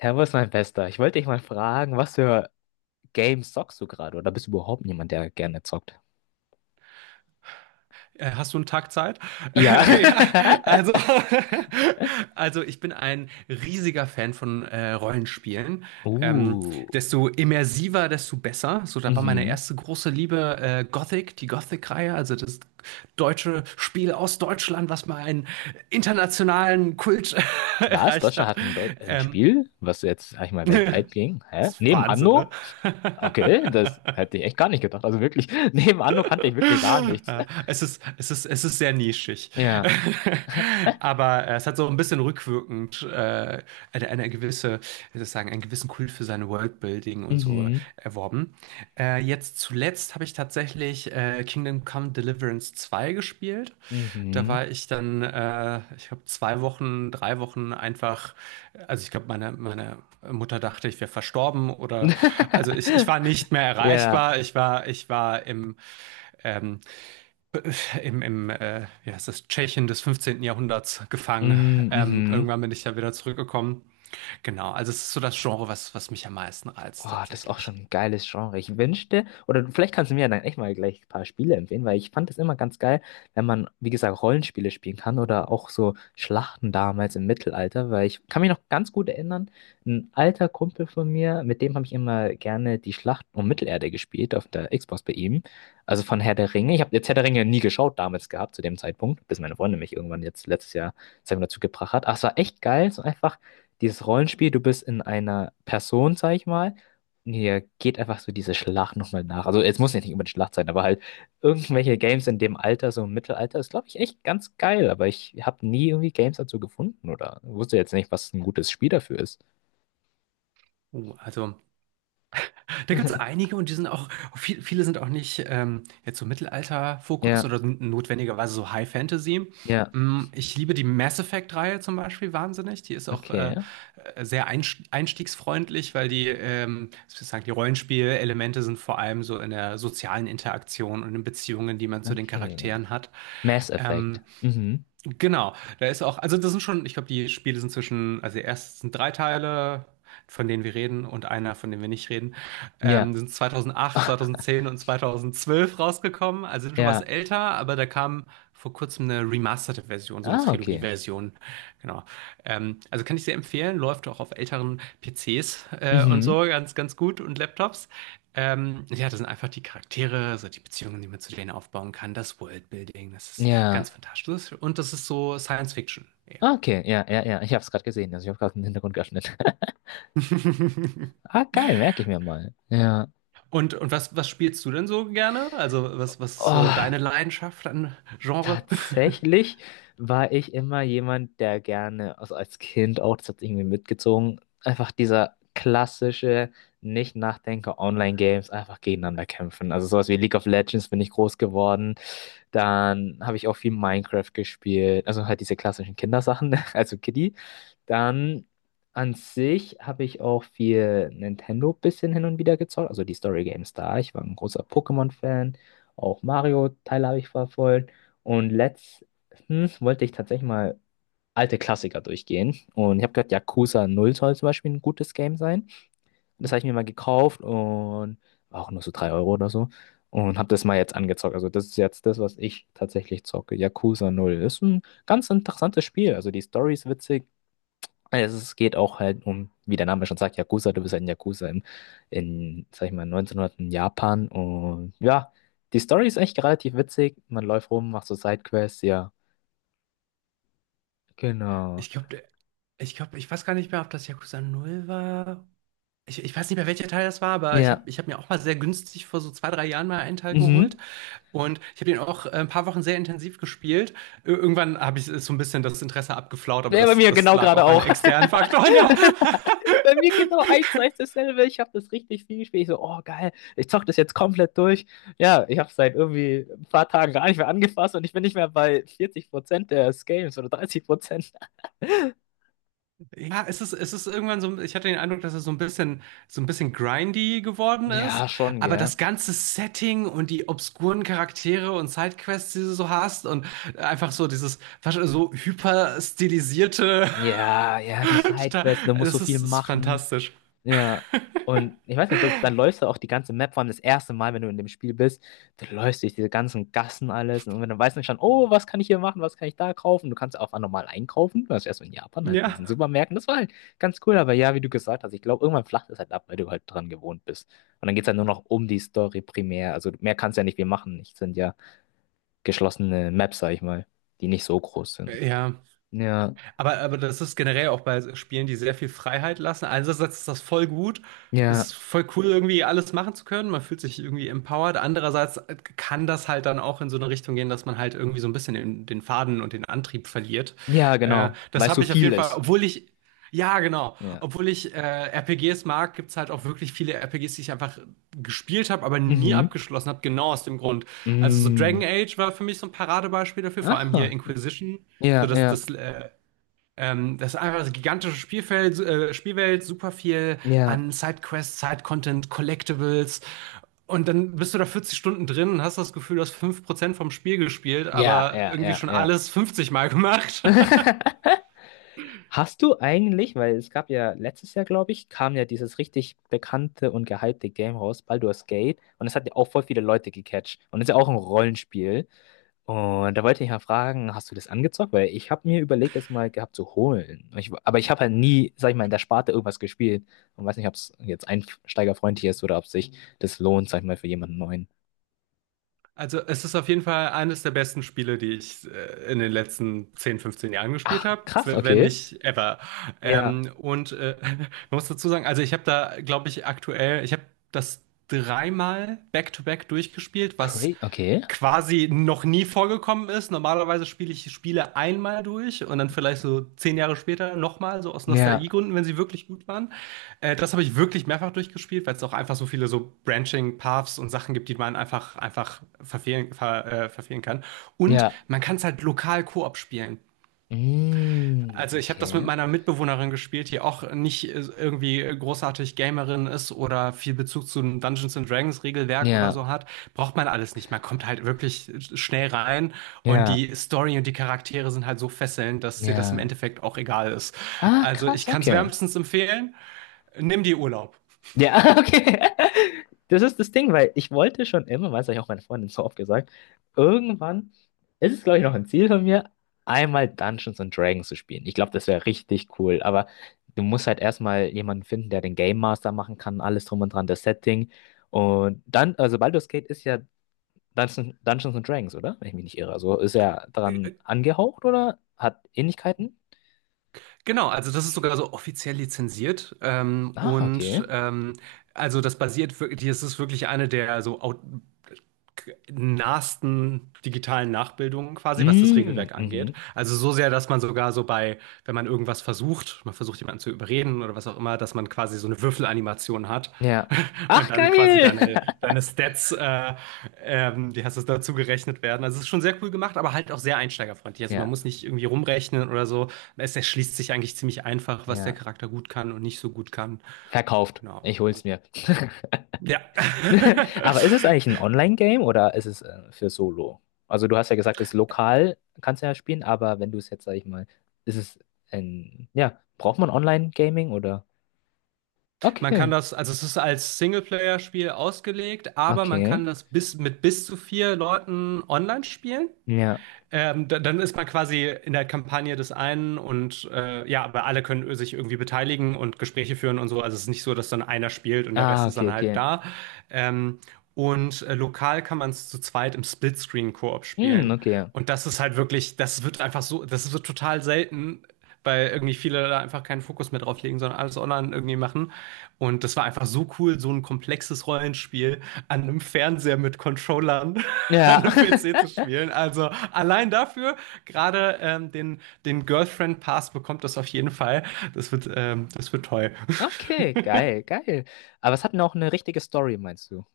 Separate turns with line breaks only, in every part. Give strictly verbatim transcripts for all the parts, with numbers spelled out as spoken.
Servus, mein Bester. Ich wollte dich mal fragen, was für Games zockst du gerade? Oder bist du überhaupt jemand, der gerne zockt?
Äh, Hast du einen Tag Zeit?
Ja.
Ja, also, also ich bin ein riesiger Fan von äh, Rollenspielen. Ähm,
Uh.
Desto immersiver, desto besser. So, da war meine
Mhm.
erste große Liebe, äh, Gothic, die Gothic-Reihe, also das deutsche Spiel aus Deutschland, was mal einen internationalen Kult
Was?
erreicht
Deutschland
hat.
hat ein, Deu ein
Ähm,
Spiel, was jetzt, sag ich mal,
Das
weltweit ging? Hä?
ist
Neben
Wahnsinn, ne?
Anno? Okay, das hätte ich echt gar nicht gedacht. Also wirklich, neben Anno kannte ich wirklich gar nichts.
Äh, Es ist, es ist, es ist sehr nischig.
Ja.
Aber äh, es hat so ein bisschen rückwirkend äh, eine, eine gewisse, wie soll ich sagen, einen gewissen Kult für sein Worldbuilding und so
Mhm.
erworben. Äh, jetzt zuletzt habe ich tatsächlich äh, Kingdom Come Deliverance zwei gespielt. Da
Mhm.
war ich dann, äh, ich habe zwei Wochen, drei Wochen einfach, also ich glaube, meine, meine Mutter dachte, ich wäre verstorben oder, also ich, ich war nicht mehr
Ja.
erreichbar. Ich war, ich war im, ähm, im, im äh, wie heißt das, Tschechien des fünfzehnten. Jahrhunderts gefangen.
Mhm.
Ähm,
Mhm.
irgendwann bin ich ja wieder zurückgekommen. Genau, also es ist so das Genre, was, was mich am meisten reizt
Boah, das ist auch
tatsächlich.
schon ein geiles Genre. Ich wünschte, oder vielleicht kannst du mir dann echt mal gleich ein paar Spiele empfehlen, weil ich fand das immer ganz geil, wenn man, wie gesagt, Rollenspiele spielen kann oder auch so Schlachten damals im Mittelalter, weil ich kann mich noch ganz gut erinnern, ein alter Kumpel von mir, mit dem habe ich immer gerne die Schlacht um Mittelerde gespielt auf der Xbox bei ihm, also von Herr der Ringe. Ich habe jetzt Herr der Ringe nie geschaut damals gehabt zu dem Zeitpunkt, bis meine Freundin mich irgendwann jetzt letztes Jahr, sagen wir, dazu gebracht hat. Ach, es war echt geil, so einfach dieses Rollenspiel, du bist in einer Person, sag ich mal ja, geht einfach so diese Schlacht nochmal nach. Also es muss ja nicht unbedingt Schlacht sein, aber halt irgendwelche Games in dem Alter, so im Mittelalter, ist, glaube ich, echt ganz geil. Aber ich habe nie irgendwie Games dazu gefunden oder wusste jetzt nicht, was ein gutes Spiel dafür ist.
Uh, also, da gibt es einige und die sind auch, viel, viele sind auch nicht ähm, jetzt so Mittelalter-Fokus
Ja,
oder n- notwendigerweise so High Fantasy.
ja,
Mm, Ich liebe die Mass Effect-Reihe zum Beispiel wahnsinnig. Die ist auch
okay,
äh, äh, sehr einst- einstiegsfreundlich, weil die, ähm, sozusagen die Rollenspielelemente sind vor allem so in der sozialen Interaktion und in Beziehungen, die man zu den
okay.
Charakteren hat.
Mass Effect. Mhm.
Genau, da ist auch, also das sind schon, ich glaube, die Spiele sind zwischen, also erst sind drei Teile, von denen wir reden und einer, von dem wir nicht reden,
Ja.
ähm, sind zweitausendacht, zweitausendzehn und zweitausendzwölf rausgekommen, also sind schon was
Ja.
älter, aber da kam vor kurzem eine remasterte Version, so eine
Ah, okay.
Trilogie-Version, genau. Ähm, also kann ich sehr empfehlen, läuft auch auf älteren P Cs, äh, und
Mhm.
so ganz, ganz gut und Laptops. Ähm, ja, das sind einfach die Charaktere, so die Beziehungen, die man zu denen aufbauen kann, das Worldbuilding, das ist ganz
Ja.
fantastisch. Und das ist so Science Fiction eher.
Ah, okay, ja, ja, ja. Ich habe es gerade gesehen. Also ich habe gerade den Hintergrund geöffnet. Ah, geil, merke ich mir mal. Ja.
Und, und was, was spielst du denn so gerne? Also, was, was ist so
Oh.
deine Leidenschaft an Genre?
Tatsächlich war ich immer jemand, der gerne, also als Kind auch, das hat irgendwie mitgezogen, einfach dieser klassische Nicht-Nachdenker-Online-Games einfach gegeneinander kämpfen. Also sowas wie League of Legends bin ich groß geworden. Dann habe ich auch viel Minecraft gespielt. Also halt diese klassischen Kindersachen, also Kiddie. Dann an sich habe ich auch viel Nintendo bisschen hin und wieder gezockt, also die Story Games da. Ich war ein großer Pokémon-Fan, auch Mario-Teile habe ich verfolgt. Und letztens wollte ich tatsächlich mal alte Klassiker durchgehen. Und ich habe gehört, Yakuza Null soll zum Beispiel ein gutes Game sein. Das habe ich mir mal gekauft und war auch nur so drei Euro oder so. Und habe das mal jetzt angezockt. Also das ist jetzt das, was ich tatsächlich zocke. Yakuza Null ist ein ganz interessantes Spiel. Also die Story ist witzig. Also es geht auch halt um, wie der Name schon sagt, Yakuza, du bist halt ein Yakuza in, in, sag ich mal, neunzehnhundert in Japan. Und ja, die Story ist echt relativ witzig. Man läuft rum, macht so Sidequests, ja. Genau.
Ich glaube, ich glaube, ich weiß gar nicht mehr, ob das Yakuza Null war. Ich, ich weiß nicht mehr, welcher Teil das war, aber ich habe
Ja.
ich hab mir auch mal sehr günstig vor so zwei, drei Jahren mal einen Teil geholt.
Mhm.
Und ich habe den auch äh, ein paar Wochen sehr intensiv gespielt. Ir- Irgendwann habe ich so ein bisschen das Interesse abgeflaut, aber
Ja, bei
das,
mir
das
genau
lag
gerade
auch an
auch.
externen Faktoren, ja.
Bei mir genau eins zu eins dasselbe. Ich habe das richtig viel gespielt. Ich so, oh geil, ich zock das jetzt komplett durch. Ja, ich habe es seit irgendwie ein paar Tagen gar nicht mehr angefasst und ich bin nicht mehr bei vierzig Prozent des Games oder dreißig Prozent.
Ja, es ist, es ist irgendwann so, ich hatte den Eindruck, dass es so ein bisschen, so ein bisschen grindy geworden
Ja,
ist.
schon,
Aber
gell.
das ganze Setting und die obskuren Charaktere und Sidequests, die du so hast und einfach so dieses, was- so hyperstilisierte,
Ja, ja, die
total,
Sidequests, du musst so
das
viel
ist, das ist
machen.
fantastisch.
Ja. Und ich weiß nicht, das, dann läufst du auch die ganze Map, vor allem das erste Mal, wenn du in dem Spiel bist, du läufst durch diese ganzen Gassen alles und dann weißt du schon, oh, was kann ich hier machen, was kann ich da kaufen? Du kannst auch normal einkaufen, du warst erst in Japan halt in
Ja.
diesen Supermärkten, das war halt ganz cool, aber ja, wie du gesagt hast, ich glaube, irgendwann flacht es halt ab, weil du halt dran gewohnt bist. Und dann geht es halt nur noch um die Story primär, also mehr kannst du ja nicht viel machen, es sind ja geschlossene Maps, sag ich mal, die nicht so groß sind.
Ja.
Ja,
Aber, aber das ist generell auch bei Spielen, die sehr viel Freiheit lassen. Einerseits ist das voll gut, es
ja.
ist voll cool, irgendwie alles machen zu können. Man fühlt sich irgendwie empowered. Andererseits kann das halt dann auch in so eine Richtung gehen, dass man halt irgendwie so ein bisschen den, den Faden und den Antrieb verliert.
Ja,
Äh,
genau, weil
das
es
habe
so
ich auf
viel
jeden Fall,
ist.
obwohl ich, ja, genau,
Ja.
obwohl ich äh, R P Gs mag, gibt's halt auch wirklich viele R P Gs, die ich einfach gespielt habe, aber nie
Mhm.
abgeschlossen habe, genau aus dem Grund. Also so
Mm.
Dragon Age war für mich so ein Paradebeispiel dafür, vor allem hier
Ah,
Inquisition. So,
ja,
das,
ja,
das äh, ähm, das ist einfach das gigantische Spielfeld, äh, Spielwelt, super viel
ja,
an Sidequests, Side-Content, Collectibles. Und dann bist du da vierzig Stunden drin und hast das Gefühl, du hast fünf Prozent vom Spiel gespielt,
ja,
aber
ja,
irgendwie
ja,
schon
ja.
alles fünfzig Mal gemacht.
Hast du eigentlich, weil es gab ja letztes Jahr, glaube ich, kam ja dieses richtig bekannte und gehypte Game raus, Baldur's Gate, und das hat ja auch voll viele Leute gecatcht. Und das ist ja auch ein Rollenspiel. Und da wollte ich mal fragen, hast du das angezockt? Weil ich habe mir überlegt, das mal gehabt zu holen. Ich, aber ich habe halt nie, sag ich mal, in der Sparte irgendwas gespielt. Und weiß nicht, ob es jetzt einsteigerfreundlich ist oder ob sich das lohnt, sag ich mal, für jemanden neuen.
Also es ist auf jeden Fall eines der besten Spiele, die ich äh, in den letzten zehn, fünfzehn Jahren gespielt
Ach,
habe,
krass,
wenn
okay.
nicht ever.
Ja.
Ähm, und äh, man muss dazu sagen, also ich habe da, glaube ich, aktuell, ich habe das dreimal back-to-back durchgespielt,
Cra
was
okay.
quasi noch nie vorgekommen ist. Normalerweise spiele ich Spiele einmal durch und dann vielleicht so zehn Jahre später nochmal, so aus
Ja,
Nostalgiegründen, wenn sie wirklich gut waren. Äh, das habe ich wirklich mehrfach durchgespielt, weil es auch einfach so viele so Branching Paths und Sachen gibt, die man einfach, einfach verfehlen, ver, äh, verfehlen kann. Und
ja.
man kann es halt lokal Koop spielen.
Mm,
Also ich habe das mit
okay.
meiner Mitbewohnerin gespielt, die auch nicht äh, irgendwie großartig Gamerin ist oder viel Bezug zu einem Dungeons and Dragons Regelwerk oder
Ja,
so hat. Braucht man alles nicht. Man kommt halt wirklich schnell rein und
ja,
die Story und die Charaktere sind halt so fesselnd, dass dir das im
ja.
Endeffekt auch egal ist.
Ah,
Also
krass,
ich kann es
okay.
wärmstens empfehlen. Nimm dir Urlaub.
Ja, okay. Das ist das Ding, weil ich wollte schon immer, weil es habe ich auch meine Freundin so oft gesagt, irgendwann ist es, glaube ich, noch ein Ziel von mir, einmal Dungeons and Dragons zu spielen. Ich glaube, das wäre richtig cool, aber du musst halt erstmal jemanden finden, der den Game Master machen kann, alles drum und dran, das Setting. Und dann, also Baldur's Gate ist ja Dungeons, Dungeons and Dragons, oder? Wenn ich mich nicht irre. Also ist er
Äh,
daran
äh,
angehaucht oder hat Ähnlichkeiten?
Genau, also das ist sogar so offiziell lizenziert, ähm,
Ah, okay.
und ähm, also das basiert wirklich, das ist wirklich eine der so au- nahesten digitalen Nachbildungen quasi, was das
Mm,
Regelwerk angeht.
mhm.
Also so sehr, dass man sogar so bei, wenn man irgendwas versucht, man versucht jemanden zu überreden oder was auch immer, dass man quasi so eine Würfelanimation hat
Ja.
und
Ach,
dann quasi
geil!
deine, deine Stats, äh, ähm, die hast es dazu gerechnet werden. Also es ist schon sehr cool gemacht, aber halt auch sehr einsteigerfreundlich. Also man muss
Ja.
nicht irgendwie rumrechnen oder so. Es erschließt sich eigentlich ziemlich einfach, was der
Ja.
Charakter gut kann und nicht so gut kann.
Verkauft.
Genau,
Ich
also
hol's mir.
ja.
Aber ist es eigentlich ein Online-Game oder ist es äh, für Solo? Also du hast ja gesagt, es lokal kannst du ja spielen, aber wenn du es jetzt, sag ich mal, ist es ein, ja, braucht man Online-Gaming oder?
Man kann
Okay,
das, also es ist als Singleplayer-Spiel ausgelegt, aber man
okay,
kann das bis, mit bis zu vier Leuten online spielen.
ja.
Ähm, da- dann ist man quasi in der Kampagne des einen und äh, ja, aber alle können sich irgendwie beteiligen und Gespräche führen und so. Also es ist nicht so, dass dann einer spielt und der Rest
Ah,
ist
okay,
dann halt
okay.
da. Ähm, und äh, Lokal kann man es zu zweit im Splitscreen-Koop
Hm,
spielen.
okay.
Und das ist halt wirklich, das wird einfach so, das wird total selten, weil irgendwie viele da einfach keinen Fokus mehr drauf legen, sondern alles online irgendwie machen. Und das war einfach so cool, so ein komplexes Rollenspiel an einem Fernseher mit Controllern. an
Ja.
einem P C zu spielen. Also allein dafür, gerade ähm, den, den Girlfriend Pass bekommt das auf jeden Fall. Das wird, ähm, das wird toll.
Okay, geil, geil. Aber es hat noch eine richtige Story, meinst du?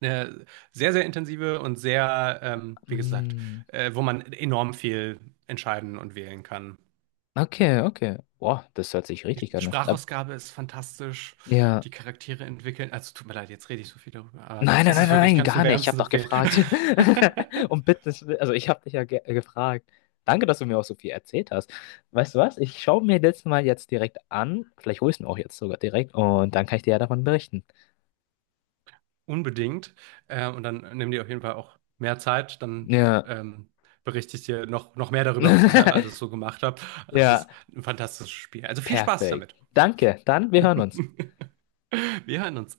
Eine sehr, sehr intensive und sehr, ähm, wie gesagt,
Hm,
äh, wo man enorm viel entscheiden und wählen kann.
okay, okay. Boah, das hört sich
Die
richtig an. Ne? Ab-
Sprachausgabe ist fantastisch.
Ja.
Die Charaktere entwickeln. Also tut mir leid, jetzt rede ich so viel darüber, aber
Nein, nein,
es
nein,
ist wirklich, ich
nein,
kann es nur
gar nicht. Ich habe
wärmstens
doch
empfehlen.
gefragt. Und bitte, also ich habe dich ja ge gefragt. Danke, dass du mir auch so viel erzählt hast. Weißt du was? Ich schaue mir das mal jetzt direkt an. Vielleicht hole ich ihn auch jetzt sogar direkt und dann kann ich dir ja davon berichten.
Unbedingt. Äh, und dann nimm dir auf jeden Fall auch mehr Zeit. Dann
Ja.
ähm, berichte ich dir noch, noch mehr darüber, was ich halt alles so gemacht habe. Es
Ja,
ist ein fantastisches Spiel. Also viel Spaß
perfekt.
damit.
Danke. Dann, wir hören uns.
Wir hören uns.